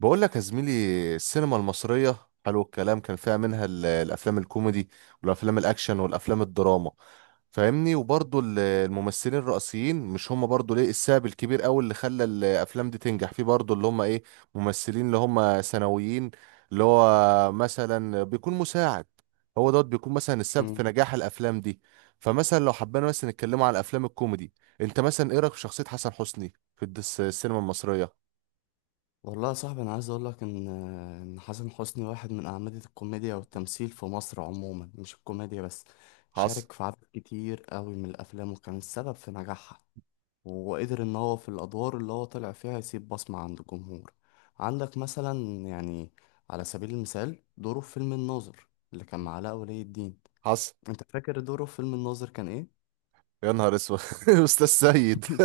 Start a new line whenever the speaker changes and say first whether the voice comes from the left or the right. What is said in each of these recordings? right: بقول لك يا زميلي، السينما المصرية حلو الكلام، كان فيها منها الأفلام الكوميدي والأفلام الأكشن والأفلام الدراما، فاهمني؟ وبرضه الممثلين الرئيسيين مش هم برضه ليه السبب الكبير أوي اللي خلى الأفلام دي تنجح، في برضه اللي هم إيه؟ ممثلين اللي هم ثانويين، اللي هو مثلا بيكون مساعد، هو دوت بيكون مثلا السبب في
left: مم.
right: نجاح الأفلام دي. فمثلا لو حبينا مثلا نتكلموا على الأفلام الكوميدي، أنت مثلا إيه رأيك في شخصية حسن حسني في السينما المصرية؟
left: والله يا صاحبي، انا عايز اقول لك ان حسن حسني واحد من اعمدة الكوميديا والتمثيل في مصر عموما، مش الكوميديا بس.
right: حصل.
left: شارك في عدد كتير قوي من الافلام، وكان السبب في نجاحها، وقدر ان هو في الادوار اللي هو طلع فيها يسيب بصمة عند الجمهور. عندك مثلا، يعني، على سبيل المثال دوره في فيلم الناظر اللي كان مع علاء ولي الدين.
right: حصل.
left: انت فاكر دوره في فيلم الناظر كان ايه؟
right: يا نهار اسود! استاذ سيد.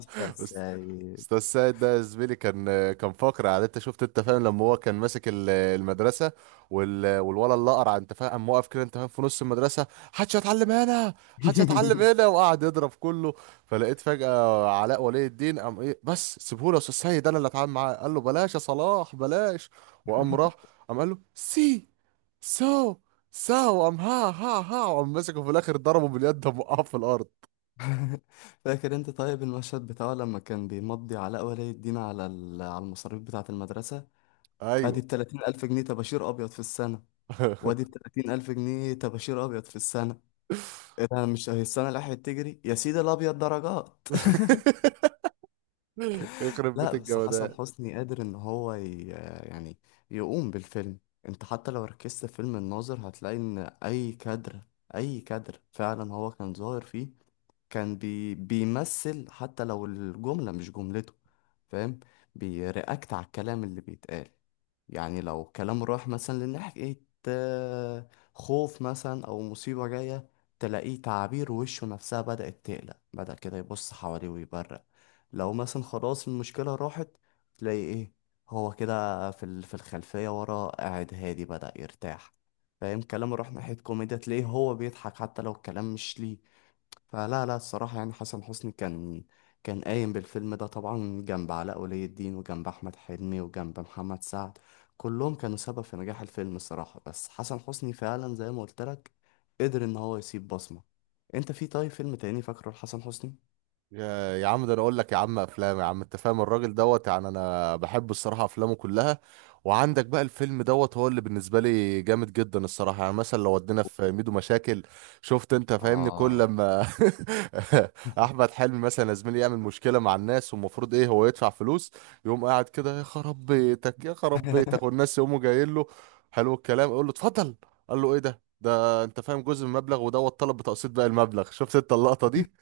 left: استاذ
right: أست-
left: سيد.
right: استاذ سيد ده يا زميلي كان فقر، على، انت شفت، انت فاهم لما هو كان ماسك المدرسه، والولد اللي قرع، انت فاهم، قام واقف كده، انت فاهم، في نص المدرسه، حدش هيتعلم هنا، حدش هيتعلم هنا، وقعد يضرب كله. فلقيت فجاه علاء ولي الدين قام ايه، بس سيبهولي يا استاذ سيد، انا اللي اتعامل معاه. قال له: بلاش يا صلاح بلاش. وقام راح، قام قال له: سي سو ساعة، وقام ها ها ها، وقام مسكه في الآخر ضربه باليد، قام وقعه في الأرض.
left: فاكر انت طيب المشهد بتاعه لما كان بيمضي علاء ولي الدين على على المصاريف بتاعة المدرسة؟ ادي
right: أيوه.
left: ب30000 جنيه طباشير أبيض في السنة، وادي ب30000 جنيه طباشير أبيض في السنة. ايه ده؟ مش هي السنة اللي راحت تجري يا سيدي الأبيض درجات؟
right: يخرب بيت
left: لا، بس حسن
right: الجمدان!
left: حسني قادر ان هو يعني يقوم بالفيلم. انت حتى لو ركزت في فيلم الناظر هتلاقي ان اي كادر فعلا هو كان ظاهر فيه. كان بيمثل حتى لو الجملة مش جملته، فاهم؟ بيرياكت على الكلام اللي بيتقال. يعني لو كلام راح مثلا لناحية خوف مثلا أو مصيبة جاية، تلاقيه تعابير وشه نفسها بدأت تقلق، بدأ كده يبص حواليه ويبرق. لو مثلا خلاص المشكلة راحت، تلاقي ايه، هو كده في في الخلفية ورا قاعد هادي بدأ يرتاح، فاهم؟ كلام راح ناحية كوميديا تلاقيه هو بيضحك حتى لو الكلام مش ليه. فلا لا، الصراحة يعني حسن حسني كان قايم بالفيلم ده طبعا، جنب علاء ولي الدين وجنب أحمد حلمي وجنب محمد سعد. كلهم كانوا سبب في نجاح الفيلم الصراحة، بس حسن حسني فعلا زي ما قلت لك قدر إن هو يسيب بصمة. أنت في طيب فيلم تاني فاكره لحسن حسني؟
right: يا يا عم، ده انا اقول لك يا عم افلام، يا عم انت فاهم، الراجل دوت يعني انا بحب الصراحه افلامه كلها. وعندك بقى الفيلم دوت هو اللي بالنسبه لي جامد جدا الصراحه، يعني مثلا لو ودينا في ميدو مشاكل، شفت انت فاهمني، كل
left: اه.
right: لما احمد حلمي مثلا يا زميلي يعمل مشكله مع الناس، والمفروض ايه، هو يدفع فلوس، يقوم قاعد كده: يا خراب بيتك، يا خراب بيتك! والناس يقوموا جايين له حلو الكلام، يقول له اتفضل، قال له: ايه ده انت فاهم، جزء من المبلغ، ودوت طلب بتقسيط باقي المبلغ. شفت انت اللقطه دي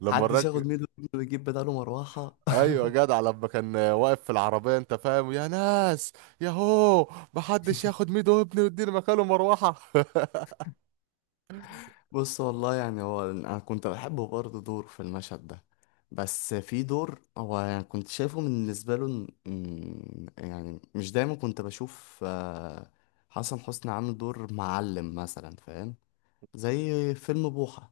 right: لما
left: محدش
right: الراجل،
left: ياخد ميدو ويجيب بداله مروحة.
right: ايوه جدع، لما كان واقف في العربيه، انت فاهم: يا ناس، يا هو، محدش ياخد ميدو ابني ويديني مكانه مروحه.
left: بص، والله يعني هو انا كنت بحبه برضه دور في المشهد ده، بس في دور هو يعني كنت شايفه من بالنسبه له يعني مش دايما كنت بشوف، حسن حسني عامل دور معلم مثلا، فاهم؟ زي فيلم بوحة.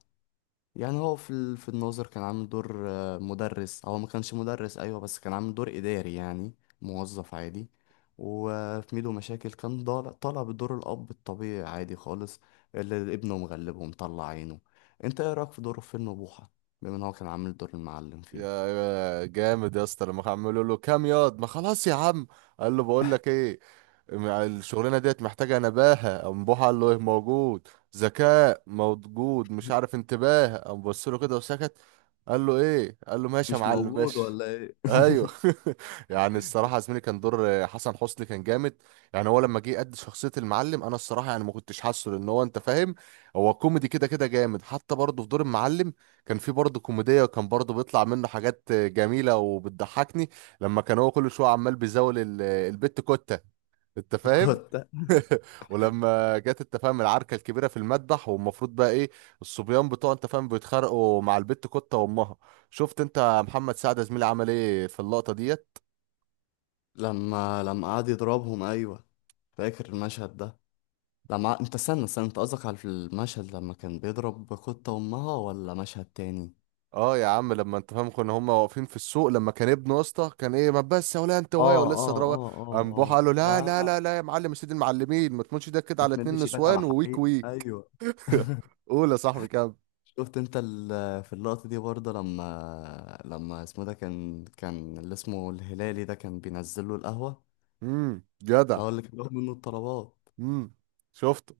left: يعني هو في في الناظر كان عامل دور مدرس. هو ما كانش مدرس، ايوه، بس كان عامل دور اداري يعني، موظف عادي. وفي ميدو مشاكل كان طالع بدور الاب الطبيعي عادي خالص، اللي ابنه مغلبه ومطلع عينه. انت ايه رايك في دوره في فيلم بوحه، بما ان هو كان عامل دور المعلم
right: يا
left: فيه؟
right: يا جامد يا اسطى، لما عملوا له كام ياض، ما خلاص يا عم، قال له: بقول لك ايه، مع الشغلانه ديت محتاجه نباهه. قام بوح قال له: ايه، موجود، ذكاء موجود، مش عارف، انتباه. قام بص له كده وسكت. قال له ايه؟ قال له: ماشي يا
left: مش
right: معلم
left: موجود
right: ماشي.
left: ولا ايه؟
right: ايوه. يعني الصراحه يا زميلي كان دور حسن حسني كان جامد. يعني هو لما جه قد شخصيه المعلم، انا الصراحه يعني ما كنتش حاسه، لان هو انت فاهم، هو كوميدي كده كده جامد حتى برضه في دور المعلم. كان في برضه كوميديا، وكان برضه بيطلع منه حاجات جميلة وبتضحكني، لما كان هو كل شوية عمال بيزاول البت كوتة، انت فاهم.
left: كنت
right: ولما جت انت فاهم العركة الكبيرة في المذبح، والمفروض بقى ايه، الصبيان بتوع انت فاهم بيتخانقوا مع البت كوتة وامها، شفت انت محمد سعد زميلي عمل ايه في اللقطة ديت؟
left: لما قعد يضربهم، ايوه، فاكر المشهد ده. لما انت، استنى استنى، انت قصدك على المشهد لما كان بيضرب قطة امها ولا مشهد تاني؟
right: اه يا عم، لما انت فاهم كنا هما واقفين في السوق، لما كان ابنه يا اسطى كان ايه، ما بس يا ولا انت وهي،
left: اه
right: ولسه
left: اه
right: ضربه،
left: اه اه
right: قام بوحه
left: اه،
right: قال له:
left: لا،
right: لا لا لا لا يا معلم سيد المعلمين، ما تموتش ده كده
left: ما
right: على اتنين
left: تمدش ايدك على
right: نسوان وويك
left: حقيقة،
right: ويك.
left: ايوه.
right: قول يا صاحبي كام.
left: شفت انت في اللقطة دي برضه لما اسمه ده، كان اللي اسمه الهلالي ده كان بينزل له القهوة،
right: امم، جدع.
left: اللي هو اللي كان بياخد منه الطلبات.
right: امم، شفته.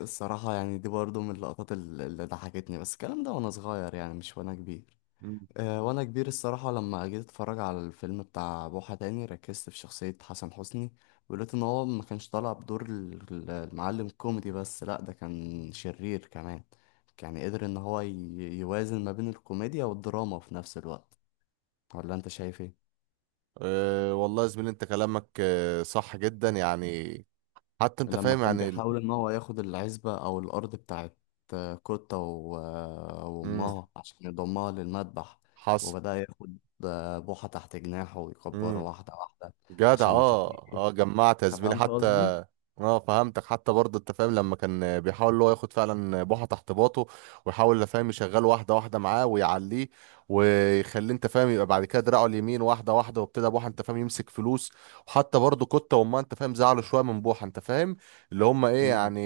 left: الصراحة يعني دي برضه من اللقطات اللي ضحكتني، بس الكلام ده وانا صغير يعني، مش وانا كبير.
right: مم.
left: وانا كبير الصراحة، لما جيت اتفرج على الفيلم بتاع بوحة تاني، ركزت في شخصية حسن حسني، ولقيت ان هو ما كانش طالع بدور المعلم كوميدي بس، لا، ده كان شرير كمان. يعني قدر ان هو يوازن ما بين الكوميديا والدراما في نفس الوقت. ولا انت شايف ايه؟
right: أه والله يا زميلي، انت كلامك أه صح جدا، يعني حتى انت
left: لما
right: فاهم
left: كان
right: يعني.
left: بيحاول ان هو ياخد العزبة او الارض بتاعت كوتا
right: امم،
left: وامها عشان يضمها للمذبح،
right: حصل.
left: وبدأ ياخد بوحة تحت جناحه ويكبره
right: مم.
left: واحدة واحدة
right: جدع.
left: عشان
right: اه
left: يخليه،
right: اه، جمعت يا زميلي
left: فهمت
right: حتى،
left: قصدي؟
right: اه فهمتك. حتى برضه انت فاهم، لما كان بيحاول اللي هو ياخد فعلا بوحه تحت باطه، ويحاول انت فاهم يشغله واحده واحده معاه ويعليه، ويخليه انت فاهم يبقى بعد كده دراعه اليمين واحده واحده، وابتدى بوحه انت فاهم يمسك فلوس. وحتى برضه كوتا وما، انت فاهم، زعلوا شويه من بوحه، انت فاهم، اللي هم ايه
left: امم.
right: يعني،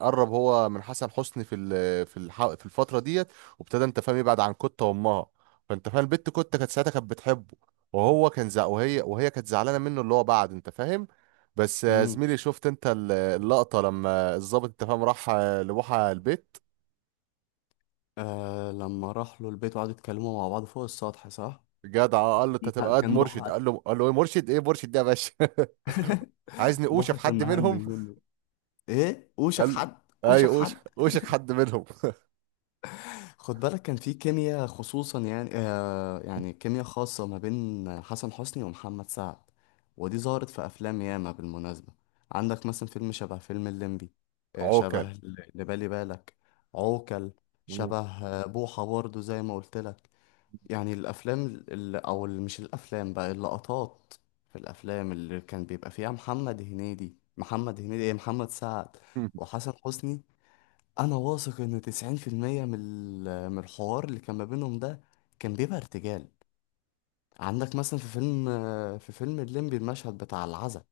right: قرب هو من حسن حسني في ال- في الح- في الفتره ديت، وابتدى انت فاهم يبعد عن كوتا وامها، فانت فاهم البت كوتا كانت ساعتها كانت بتحبه، وهي كانت زعلانه منه، اللي هو بعد انت فاهم. بس
left: امم.
right: زميلي، شفت انت اللقطه لما الضابط انت فاهم راح لبوحه البيت،
left: آه، لما راح له البيت وقعدوا يتكلموا مع بعض فوق السطح، صح.
right: جدع. قال له: انت
left: لا،
right: هتبقى قد
left: كان
right: مرشد.
left: بوحة.
right: قال له ايه مرشد، ايه مرشد ده يا باشا؟ عايزني اوشك
left: بوحة كان
right: حد منهم؟
left: مهنج منه. ايه وشك
right: قال
left: حد؟ وشك
right: ايوه،
left: حد.
right: اوشك اوشك حد منهم.
left: خد بالك، كان في كيمياء خصوصا، يعني، يعني كيمياء خاصة ما بين حسن حسني ومحمد سعد، ودي ظهرت في افلام ياما بالمناسبة. عندك مثلا فيلم شبه فيلم الليمبي، آه، شبه
right: عوكل.
left: اللي بالي بالك، عوكل.
right: مم.
left: شبه بوحة برضه زي ما قلت لك. يعني الافلام مش الافلام بقى، اللقطات في الافلام اللي كان بيبقى فيها محمد هنيدي محمد هنيدي ايه محمد سعد وحسن حسني. انا واثق ان 90% من من الحوار اللي كان ما بينهم ده كان بيبقى ارتجال. عندك مثلا في فيلم الليمبي، المشهد بتاع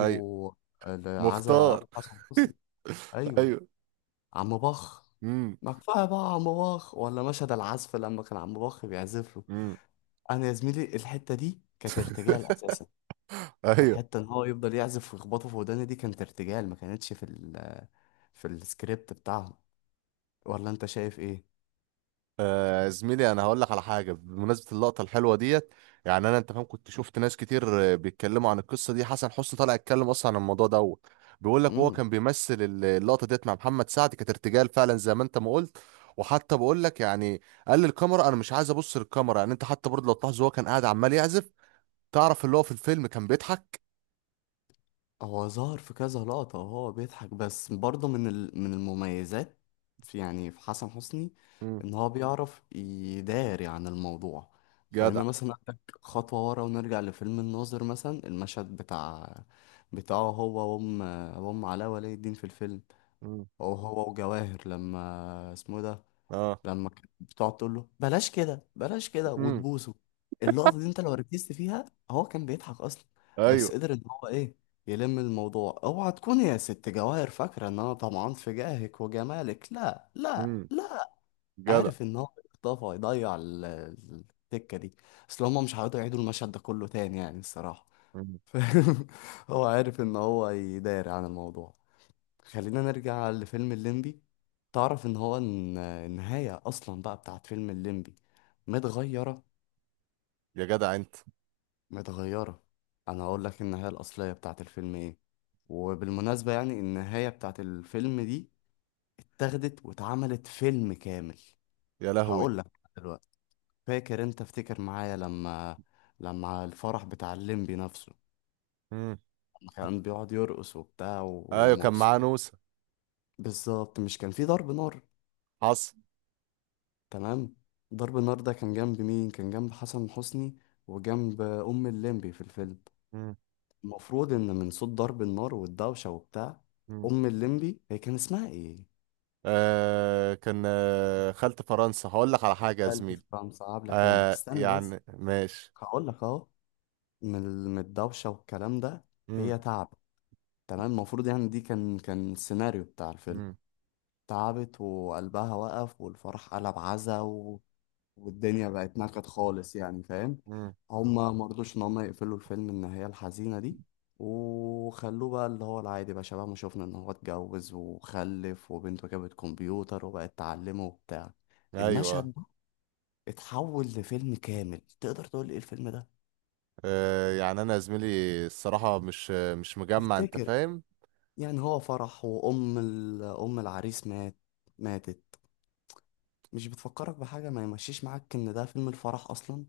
right: ايوه،
left: العزا
right: مختار.
left: ابو حسن حسني، ايوه،
right: ايوه.
left: عم بخ.
right: امم،
left: ما كفايه بقى عم بخ، ولا مشهد العزف لما كان عم بخ بيعزف.
right: امم،
left: انا يا زميلي الحته دي كانت ارتجال اساسا.
right: ايوه.
left: الحته ان هو يفضل يعزف ويخبطه في وداني دي كانت ارتجال، ما كانتش في ال في السكريبت بتاعهم. ولا انت شايف ايه؟
right: آه زميلي، انا هقول لك على حاجه بمناسبه اللقطه الحلوه ديت. يعني انا انت فاهم كنت شفت ناس كتير بيتكلموا عن القصه دي، حسن حسني طلع يتكلم اصلا عن الموضوع دوت، بيقول لك وهو
left: امم.
right: كان بيمثل اللقطه ديت مع محمد سعد كانت ارتجال فعلا زي ما انت ما قلت. وحتى بقول لك يعني، قال للكاميرا انا مش عايز ابص للكاميرا، يعني انت حتى برضه لو تلاحظ هو كان قاعد عمال يعزف، تعرف اللي هو في الفيلم كان بيضحك.
left: هو ظهر في كذا لقطه وهو بيضحك، بس برضه من من المميزات في، يعني، في حسن حسني
right: مم.
left: ان هو بيعرف يداري عن الموضوع.
right: جدع.
left: خلينا مثلا اخدك خطوه ورا ونرجع لفيلم الناظر مثلا، المشهد بتاعه هو وام علاء ولي الدين في الفيلم.
right: مم.
left: هو وجواهر، لما اسمه إيه ده،
right: اه.
left: لما كانت بتقعد تقول له بلاش كده بلاش كده
right: مم.
left: وتبوسه، اللقطة دي انت لو ركزت فيها، هو كان بيضحك اصلا، بس
right: ايوه.
left: قدر ان هو ايه، يلم الموضوع. اوعى تكون يا ست جواهر فاكرة ان انا طمعان في جاهك وجمالك، لا لا
right: مم.
left: لا.
right: جدع.
left: عارف ان هو اختفى يضيع التكة دي، اصل هما مش هيقعدوا يعيدوا المشهد ده كله تاني يعني الصراحة.
right: مم.
left: فاهم؟ هو عارف ان هو يداري عن الموضوع. خلينا نرجع لفيلم الليمبي. تعرف ان هو النهاية اصلا بقى بتاعت فيلم الليمبي متغيرة،
right: يا جدع انت!
left: متغيرة. انا هقول لك النهاية الاصلية بتاعت الفيلم ايه، وبالمناسبة يعني النهاية بتاعت الفيلم دي اتاخدت واتعملت فيلم كامل.
right: يا لهوي!
left: هقول لك دلوقتي. فاكر انت، افتكر معايا، لما الفرح بتاع الليمبي نفسه،
right: مم.
left: لما كان بيقعد يرقص وبتاع
right: ايوه، كان
left: ومبسوط،
right: معاه نوسة.
left: بالظبط، مش كان في ضرب نار؟
right: حصل.
left: تمام. ضرب النار ده كان جنب مين؟ كان جنب حسن حسني وجنب ام الليمبي في الفيلم.
right: مم.
left: المفروض ان من صوت ضرب النار والدوشه وبتاع،
right: مم.
left: ام الليمبي، هي كان اسمها ايه،
right: آه كان خلت فرنسا، هقول لك على حاجة يا
left: خالتي
right: زميلي.
left: في فرنسا، عبلة كامل،
right: آه
left: استنى بس،
right: يعني ماشي.
left: هقول لك اهو، من من الدوشه والكلام ده،
right: مم.
left: هي تعبت. تمام. المفروض، يعني، دي كان السيناريو بتاع الفيلم،
right: مم.
left: تعبت وقلبها وقف والفرح قلب عزا، والدنيا بقت نكد خالص، يعني، فاهم؟
right: مم.
left: هما مرضوش ان هما يقفلوا الفيلم النهاية الحزينة دي، وخلوه بقى اللي هو العادي، بقى شبه ما شفنا، ان هو اتجوز وخلف وبنته جابت كمبيوتر وبقت تعلمه وبتاع.
right: ايوه.
left: المشهد ده اتحول لفيلم كامل. تقدر تقول ايه الفيلم ده؟
right: آه يعني انا يا زميلي الصراحة مش مجمع انت
left: تفتكر؟
right: فاهم.
left: يعني هو فرح وام ام العريس مات، ماتت. مش بتفكرك بحاجة؟ ما يمشيش معاك ان ده فيلم الفرح اصلا؟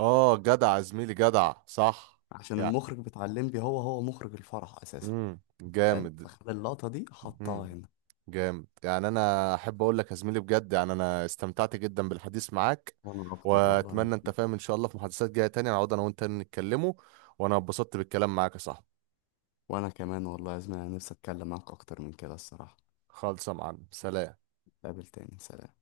right: اه جدع يا زميلي، جدع صح
left: عشان
right: يعني.
left: المخرج بتاع الليمبي هو مخرج الفرح اساسا،
right: مم.
left: فاهم؟
right: جامد.
left: فخد اللقطة دي حطها
right: مم.
left: هنا.
right: جامد يعني، انا احب اقول لك يا زميلي بجد، يعني انا استمتعت جدا بالحديث معاك.
left: وانا اكتر والله يا
right: واتمنى انت
left: زميلي.
right: فاهم ان شاء الله في محادثات جايه تانية نقعد انا وانت نتكلموا، وانا اتبسطت بالكلام معاك يا صاحبي.
left: وانا كمان والله يا زميلي، انا نفسي اتكلم معاك اكتر من كده الصراحة.
right: خالص يا معلم، سلام.
left: نتقابل تاني، سلام.